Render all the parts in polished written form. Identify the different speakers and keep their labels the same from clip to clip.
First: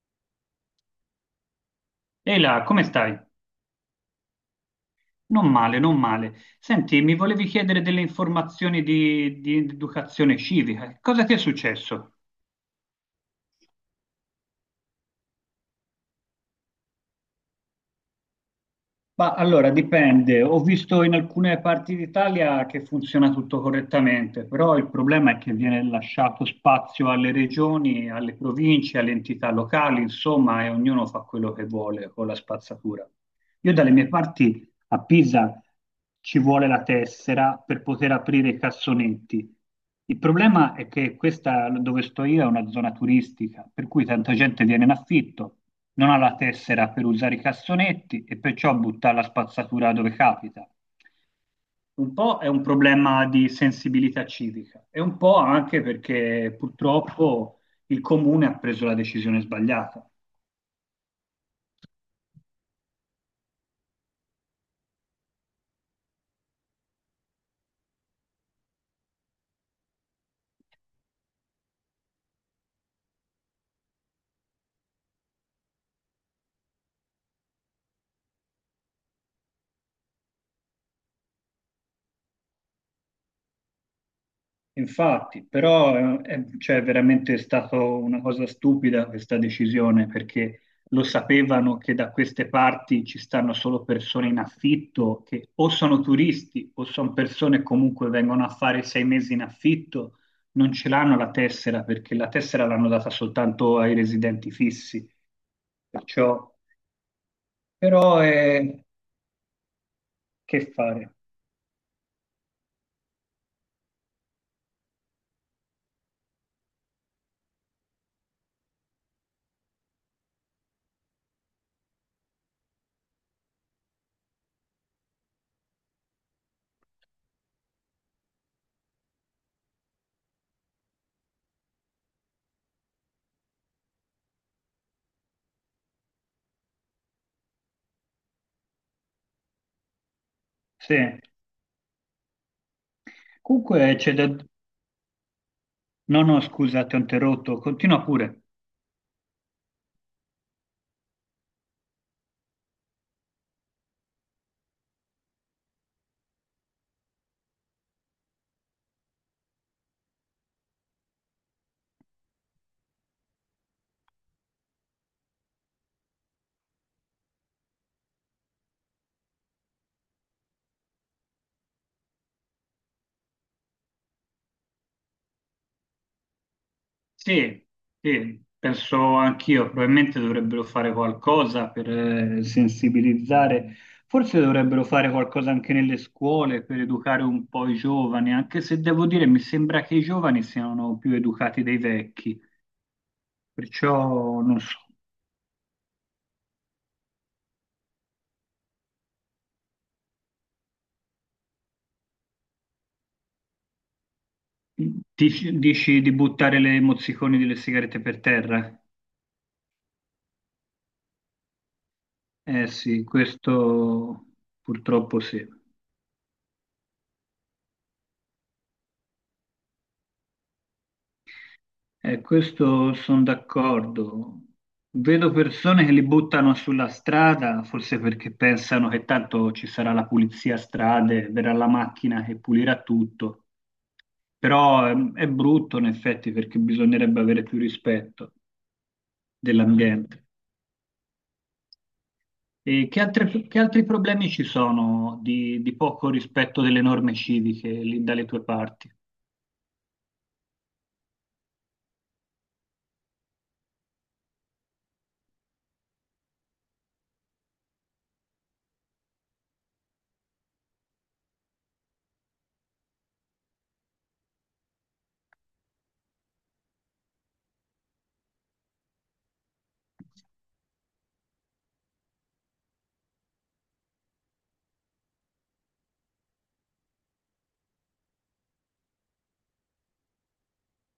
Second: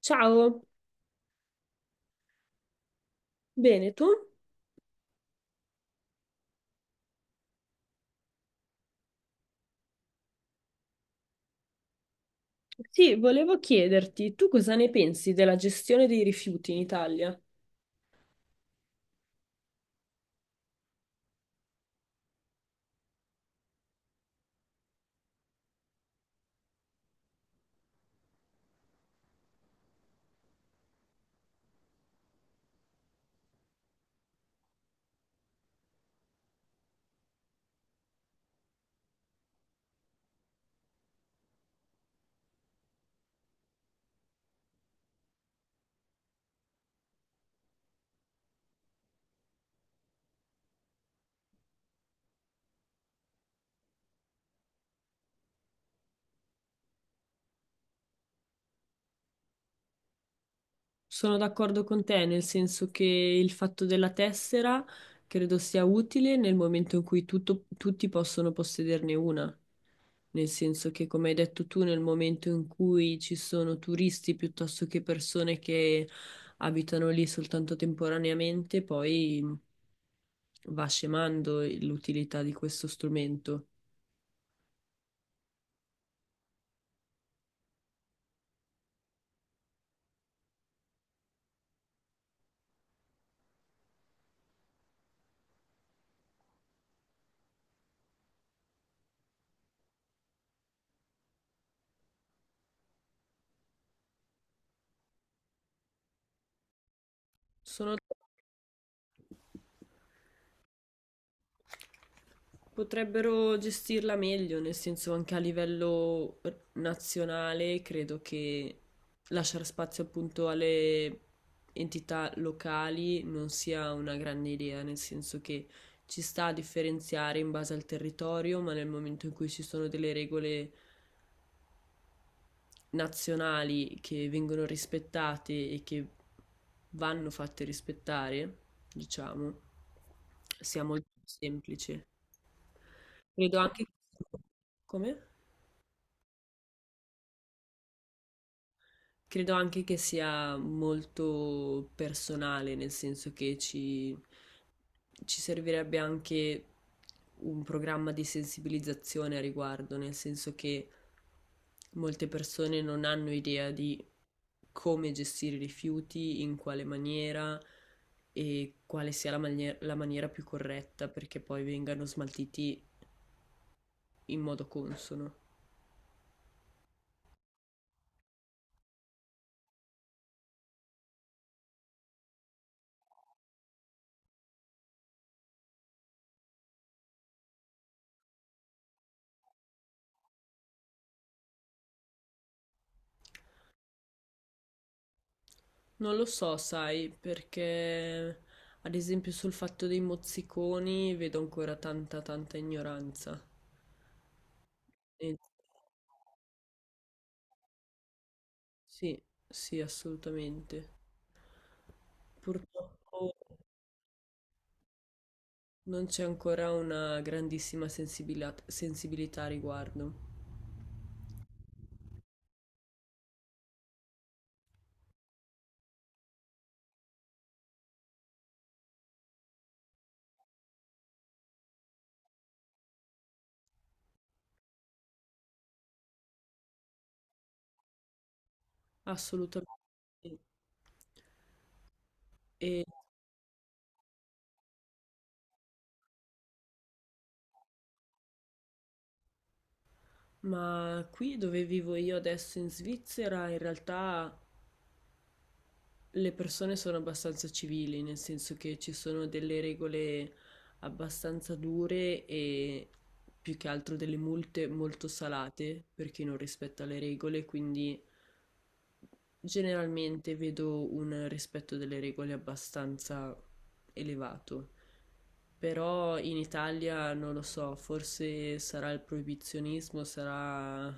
Speaker 1: Ciao,
Speaker 2: Ehi là, come stai?
Speaker 1: bene, tu?
Speaker 2: Non male, non male. Senti, mi volevi chiedere delle informazioni di educazione civica. Cosa ti è successo?
Speaker 1: Sì, volevo chiederti, tu cosa ne pensi della gestione dei rifiuti in Italia?
Speaker 2: Ma allora dipende, ho visto in alcune parti d'Italia che funziona tutto correttamente, però il problema è che viene lasciato spazio alle regioni, alle province, alle entità locali, insomma, e ognuno fa quello che vuole con la spazzatura. Io dalle mie parti a Pisa ci vuole la tessera per poter aprire i cassonetti. Il problema è che questa dove sto io è una zona turistica, per cui tanta gente viene in affitto non ha la tessera per usare i cassonetti e perciò butta la spazzatura dove capita. Un po' è un problema di sensibilità civica e un po' anche perché purtroppo il comune ha preso la decisione sbagliata.
Speaker 1: Sono d'accordo con te, nel senso che il fatto della tessera credo sia utile nel momento in cui tutti possono possederne una, nel senso che, come hai detto tu, nel momento in cui ci sono turisti piuttosto che persone che abitano lì soltanto temporaneamente, poi va scemando l'utilità di questo strumento.
Speaker 2: Infatti, però cioè, è veramente stata una cosa stupida questa decisione perché lo sapevano che da queste parti ci stanno solo persone in affitto che o sono turisti o sono persone che comunque vengono a fare 6 mesi in affitto, non ce l'hanno la tessera perché la tessera l'hanno data soltanto ai residenti fissi. Perciò,
Speaker 1: Sono
Speaker 2: però, che fare?
Speaker 1: potrebbero gestirla meglio, nel senso anche a livello nazionale, credo che lasciare spazio appunto alle entità locali non sia una grande idea, nel senso che ci sta a differenziare in base al territorio, ma nel momento in cui ci sono delle regole nazionali che vengono rispettate e che vanno fatte rispettare, diciamo, sia
Speaker 2: Sì.
Speaker 1: molto semplice. Credo anche,
Speaker 2: Comunque c'è da...
Speaker 1: come?
Speaker 2: No, no, scusa, ti ho interrotto, continua pure.
Speaker 1: Credo anche che sia molto personale, nel senso che ci servirebbe anche un programma di sensibilizzazione a riguardo, nel senso che molte persone non hanno idea di come gestire i rifiuti, in quale maniera e quale sia la maniera più corretta perché poi vengano smaltiti in modo consono.
Speaker 2: Sì, sì, penso anch'io, probabilmente dovrebbero fare qualcosa per sensibilizzare, forse dovrebbero fare qualcosa anche nelle scuole per educare un po' i giovani, anche se devo dire mi sembra che i giovani siano più educati dei vecchi, perciò non so,
Speaker 1: Non lo so, sai, perché ad esempio sul fatto dei mozziconi vedo ancora tanta ignoranza. E-
Speaker 2: dici di buttare le mozziconi delle sigarette per terra?
Speaker 1: sì, sì, assolutamente.
Speaker 2: Eh sì,
Speaker 1: Purtroppo
Speaker 2: questo purtroppo sì.
Speaker 1: non c'è ancora una grandissima sensibilità a riguardo.
Speaker 2: Questo sono d'accordo. Vedo persone che li buttano sulla strada, forse perché pensano che tanto ci sarà la pulizia a strade, verrà la macchina che pulirà tutto. Però è brutto in effetti perché bisognerebbe avere più rispetto
Speaker 1: Assolutamente.
Speaker 2: dell'ambiente.
Speaker 1: E
Speaker 2: E che altri problemi ci sono di poco rispetto delle norme civiche lì dalle tue parti?
Speaker 1: ma qui dove vivo io adesso in Svizzera, in realtà le persone sono abbastanza civili, nel senso che ci sono delle regole abbastanza dure e più che altro delle multe molto salate per chi non rispetta le regole, quindi generalmente vedo un rispetto delle regole abbastanza elevato, però in Italia non lo so, forse sarà il proibizionismo, sarà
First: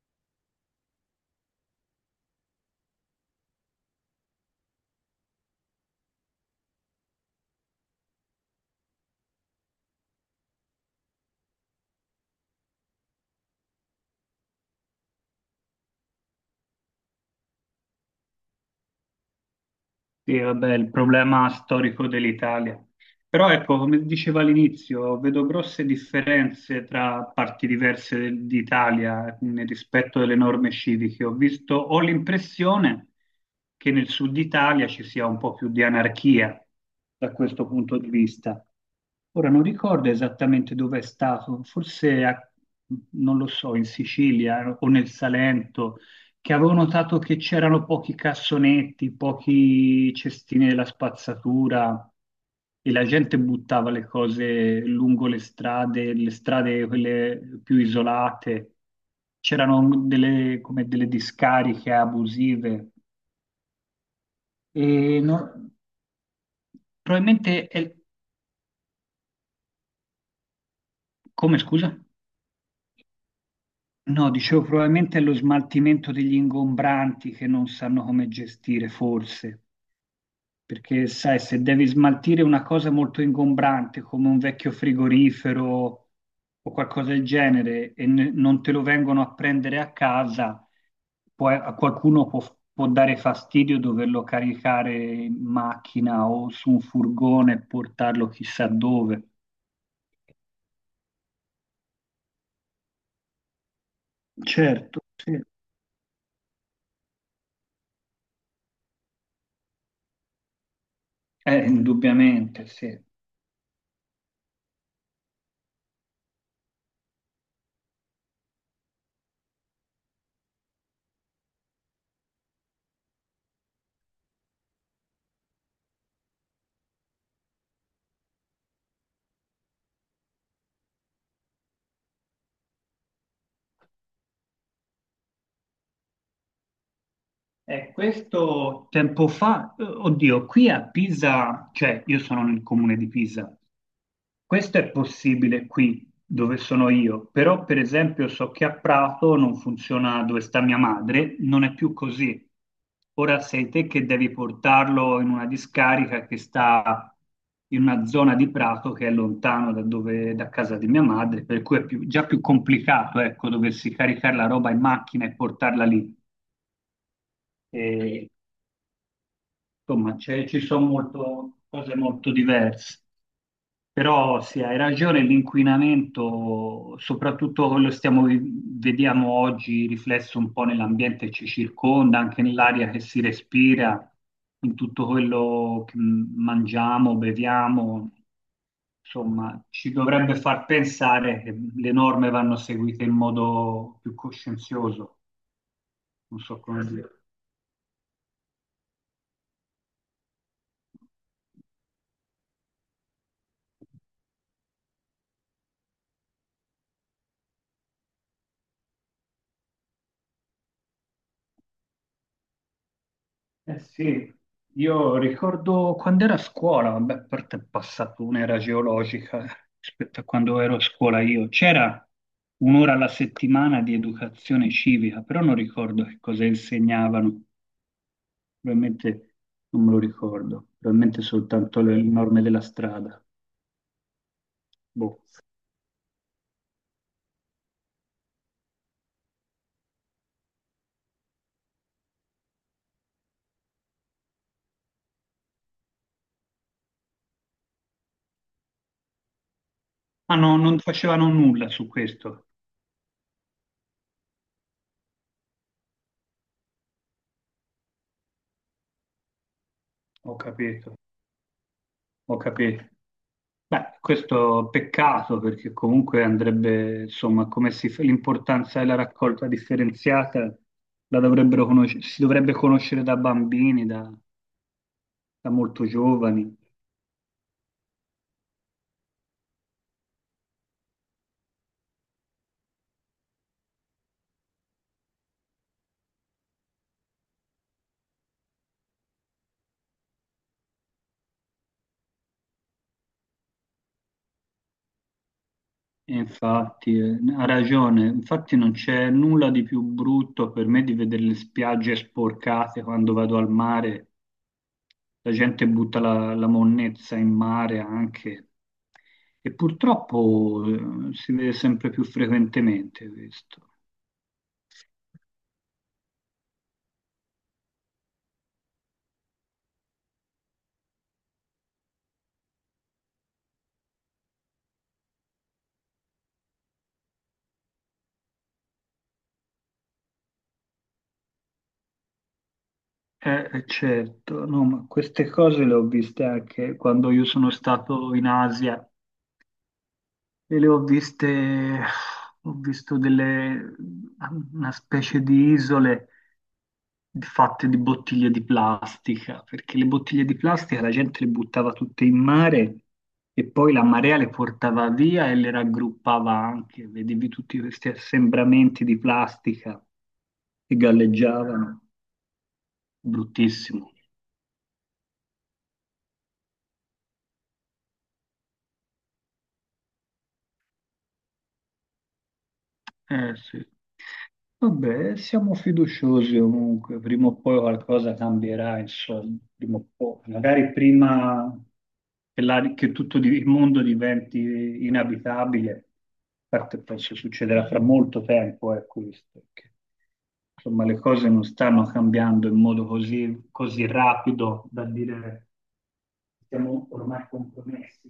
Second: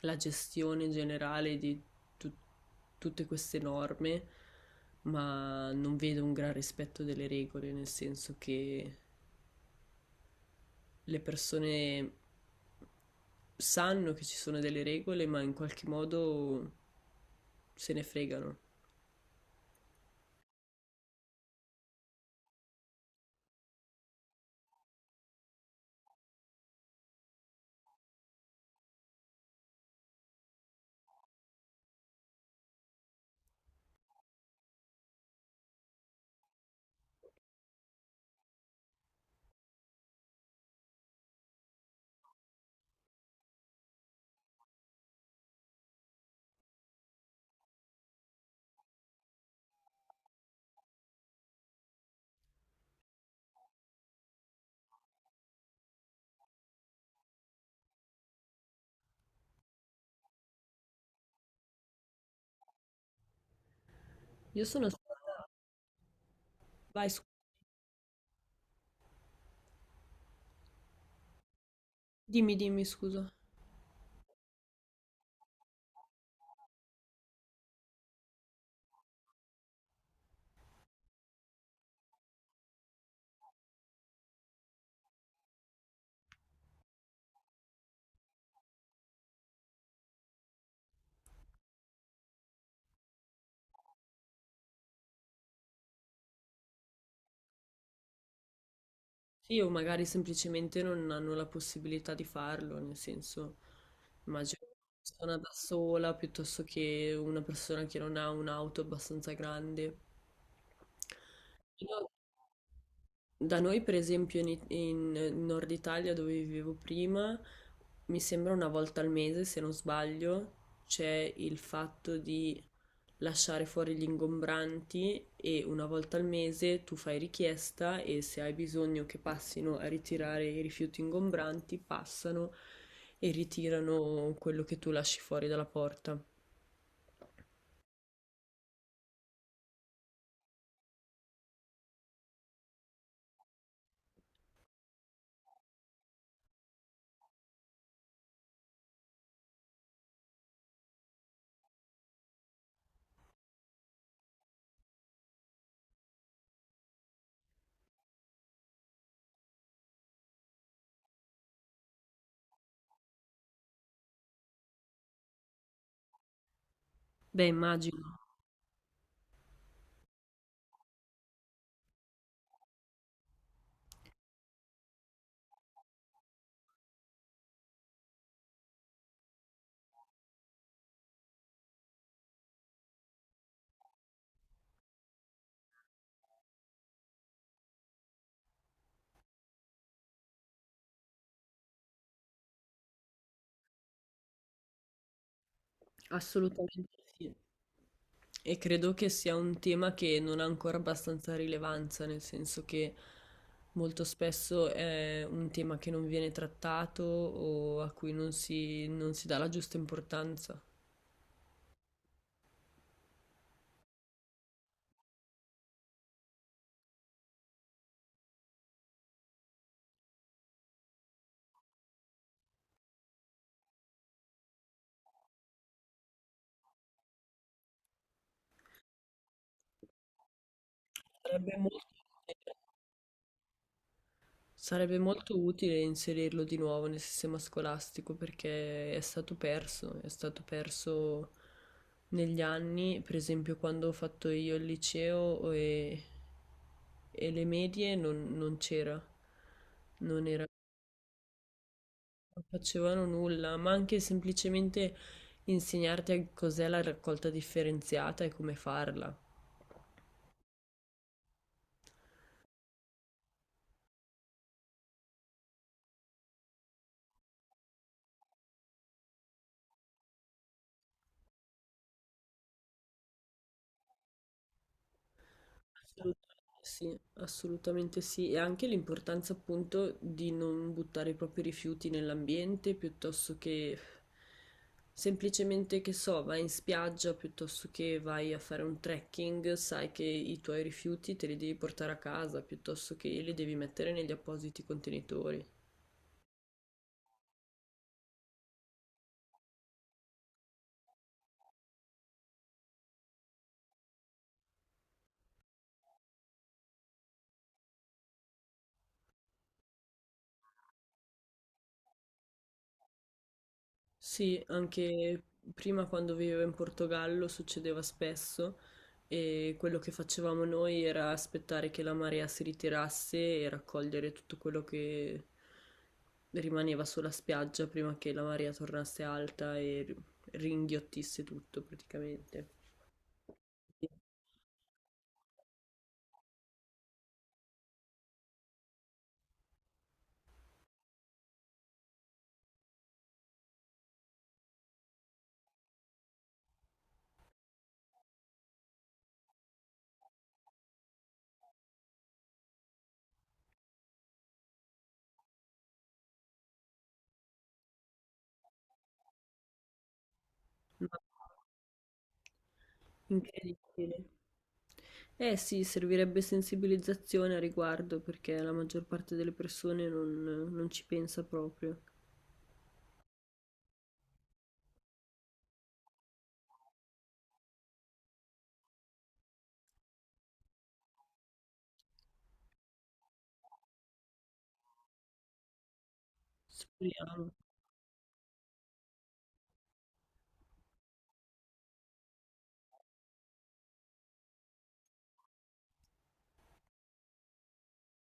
Speaker 1: la gestione generale di tu- tutte queste norme, ma non vedo un gran rispetto delle regole, nel senso che le persone sanno che ci sono delle regole, ma in qualche modo se ne fregano.
Speaker 2: Sì, vabbè, il problema storico dell'Italia. Però ecco, come dicevo all'inizio, vedo grosse differenze tra parti diverse d'Italia nel rispetto delle norme civiche. Ho visto, ho l'impressione che nel sud Italia ci sia un po' più di anarchia da questo punto di vista. Ora non ricordo esattamente dove è stato, forse non lo so, in Sicilia o nel Salento che avevo notato che c'erano pochi cassonetti, pochi cestini della spazzatura e la gente buttava le cose lungo le strade quelle più isolate. C'erano delle, come delle discariche abusive.
Speaker 1: Io sono...
Speaker 2: E no-
Speaker 1: Vai, scu-
Speaker 2: Probabilmente è... Come scusa?
Speaker 1: dimmi, scusa.
Speaker 2: No, dicevo, probabilmente è lo smaltimento degli ingombranti che non sanno come gestire, forse. Perché, sai, se devi smaltire una cosa molto ingombrante come un vecchio frigorifero o qualcosa del genere e non te lo vengono a prendere a casa, poi a qualcuno può dare fastidio doverlo caricare in macchina o su un furgone e portarlo chissà dove.
Speaker 1: Sì, o magari semplicemente non hanno la possibilità di farlo, nel senso, immagino una
Speaker 2: Certo,
Speaker 1: persona
Speaker 2: sì.
Speaker 1: da sola piuttosto che una persona che non ha un'auto abbastanza grande.
Speaker 2: Indubbiamente, sì.
Speaker 1: Da noi, per esempio, in Nord Italia, dove vivevo prima, mi sembra una volta al mese, se non sbaglio, c'è il fatto di lasciare fuori gli ingombranti e una volta al mese tu fai richiesta e se hai bisogno che passino a ritirare i rifiuti ingombranti, passano e ritirano quello che tu lasci fuori dalla porta.
Speaker 2: Questo tempo fa, oddio, qui a Pisa, cioè io sono nel comune di Pisa, questo è possibile qui dove sono io, però per esempio so che a Prato non funziona dove sta mia madre, non è più così. Ora sei te che devi portarlo in una discarica che sta in una zona di Prato che è lontano da, da casa di mia madre, per cui già più complicato, ecco, doversi caricare la roba in macchina e portarla lì.
Speaker 1: Beh, immagino,
Speaker 2: E, insomma, ci sono cose molto diverse. Però sì, hai ragione, l'inquinamento, soprattutto quello vediamo oggi riflesso un po' nell'ambiente che ci circonda, anche nell'aria che si respira, in tutto quello che mangiamo, beviamo, insomma, ci dovrebbe far pensare che le norme vanno seguite in modo più coscienzioso, non so come
Speaker 1: assolutamente
Speaker 2: dire.
Speaker 1: sì. E credo che sia un tema che non ha ancora abbastanza rilevanza, nel senso che molto spesso è un tema che non viene trattato o a cui non si dà la giusta importanza.
Speaker 2: Eh sì, io ricordo quando ero a scuola, vabbè, a parte è passata un'era geologica rispetto a quando ero a scuola io, c'era un'ora alla settimana di educazione civica, però non ricordo che cosa insegnavano, probabilmente non me lo ricordo, probabilmente
Speaker 1: Sarebbe
Speaker 2: soltanto
Speaker 1: molto
Speaker 2: le norme della strada.
Speaker 1: sarebbe
Speaker 2: Boh.
Speaker 1: molto utile inserirlo di nuovo nel sistema scolastico perché è stato perso negli anni, per esempio quando ho fatto io il liceo e le medie non c'era, non
Speaker 2: Ah
Speaker 1: era-
Speaker 2: no, non facevano nulla su
Speaker 1: non
Speaker 2: questo,
Speaker 1: facevano nulla, ma anche semplicemente insegnarti a cos'è la raccolta differenziata e come farla.
Speaker 2: ho capito, ho capito. Beh, questo peccato perché comunque andrebbe, insomma, come si fa l'importanza della raccolta differenziata la dovrebbero conoscere, si dovrebbe conoscere da bambini, da, da molto giovani.
Speaker 1: Assolutamente sì, assolutamente sì. E anche l'importanza appunto di non buttare i propri rifiuti nell'ambiente piuttosto che semplicemente che so, vai in spiaggia piuttosto che vai a fare un trekking, sai che i tuoi rifiuti te li devi portare a casa piuttosto che li devi mettere negli appositi contenitori.
Speaker 2: E infatti, ha ragione, infatti non c'è nulla di più brutto per me di vedere le spiagge sporcate quando vado al mare. La gente butta la monnezza in mare anche e purtroppo si vede sempre più frequentemente questo.
Speaker 1: Sì, anche prima quando vivevo in Portogallo succedeva spesso e quello che facevamo noi era aspettare che la marea si ritirasse e raccogliere tutto quello che rimaneva sulla spiaggia prima che la marea tornasse alta e ringhiottisse tutto praticamente. Sì.
Speaker 2: Certo, no, ma queste cose le ho viste anche quando io sono stato in Asia e le ho viste, ho visto delle, una specie di isole fatte di bottiglie di plastica, perché le bottiglie di plastica la gente le buttava tutte in mare e poi la marea le portava via e le raggruppava anche, vedevi tutti questi assembramenti di plastica che
Speaker 1: Ma
Speaker 2: galleggiavano, bruttissimo.
Speaker 1: incredibile. Eh sì, servirebbe sensibilizzazione a riguardo perché la maggior parte delle persone non ci pensa proprio.
Speaker 2: Eh sì. Vabbè, siamo fiduciosi comunque, prima o poi qualcosa cambierà, insomma, prima o poi. Magari prima che, che tutto il mondo diventi inabitabile, a parte penso
Speaker 1: Speriamo.
Speaker 2: succederà fra molto tempo, è questo, perché, insomma le cose non stanno cambiando in modo così, così rapido da dire siamo ormai compromessi.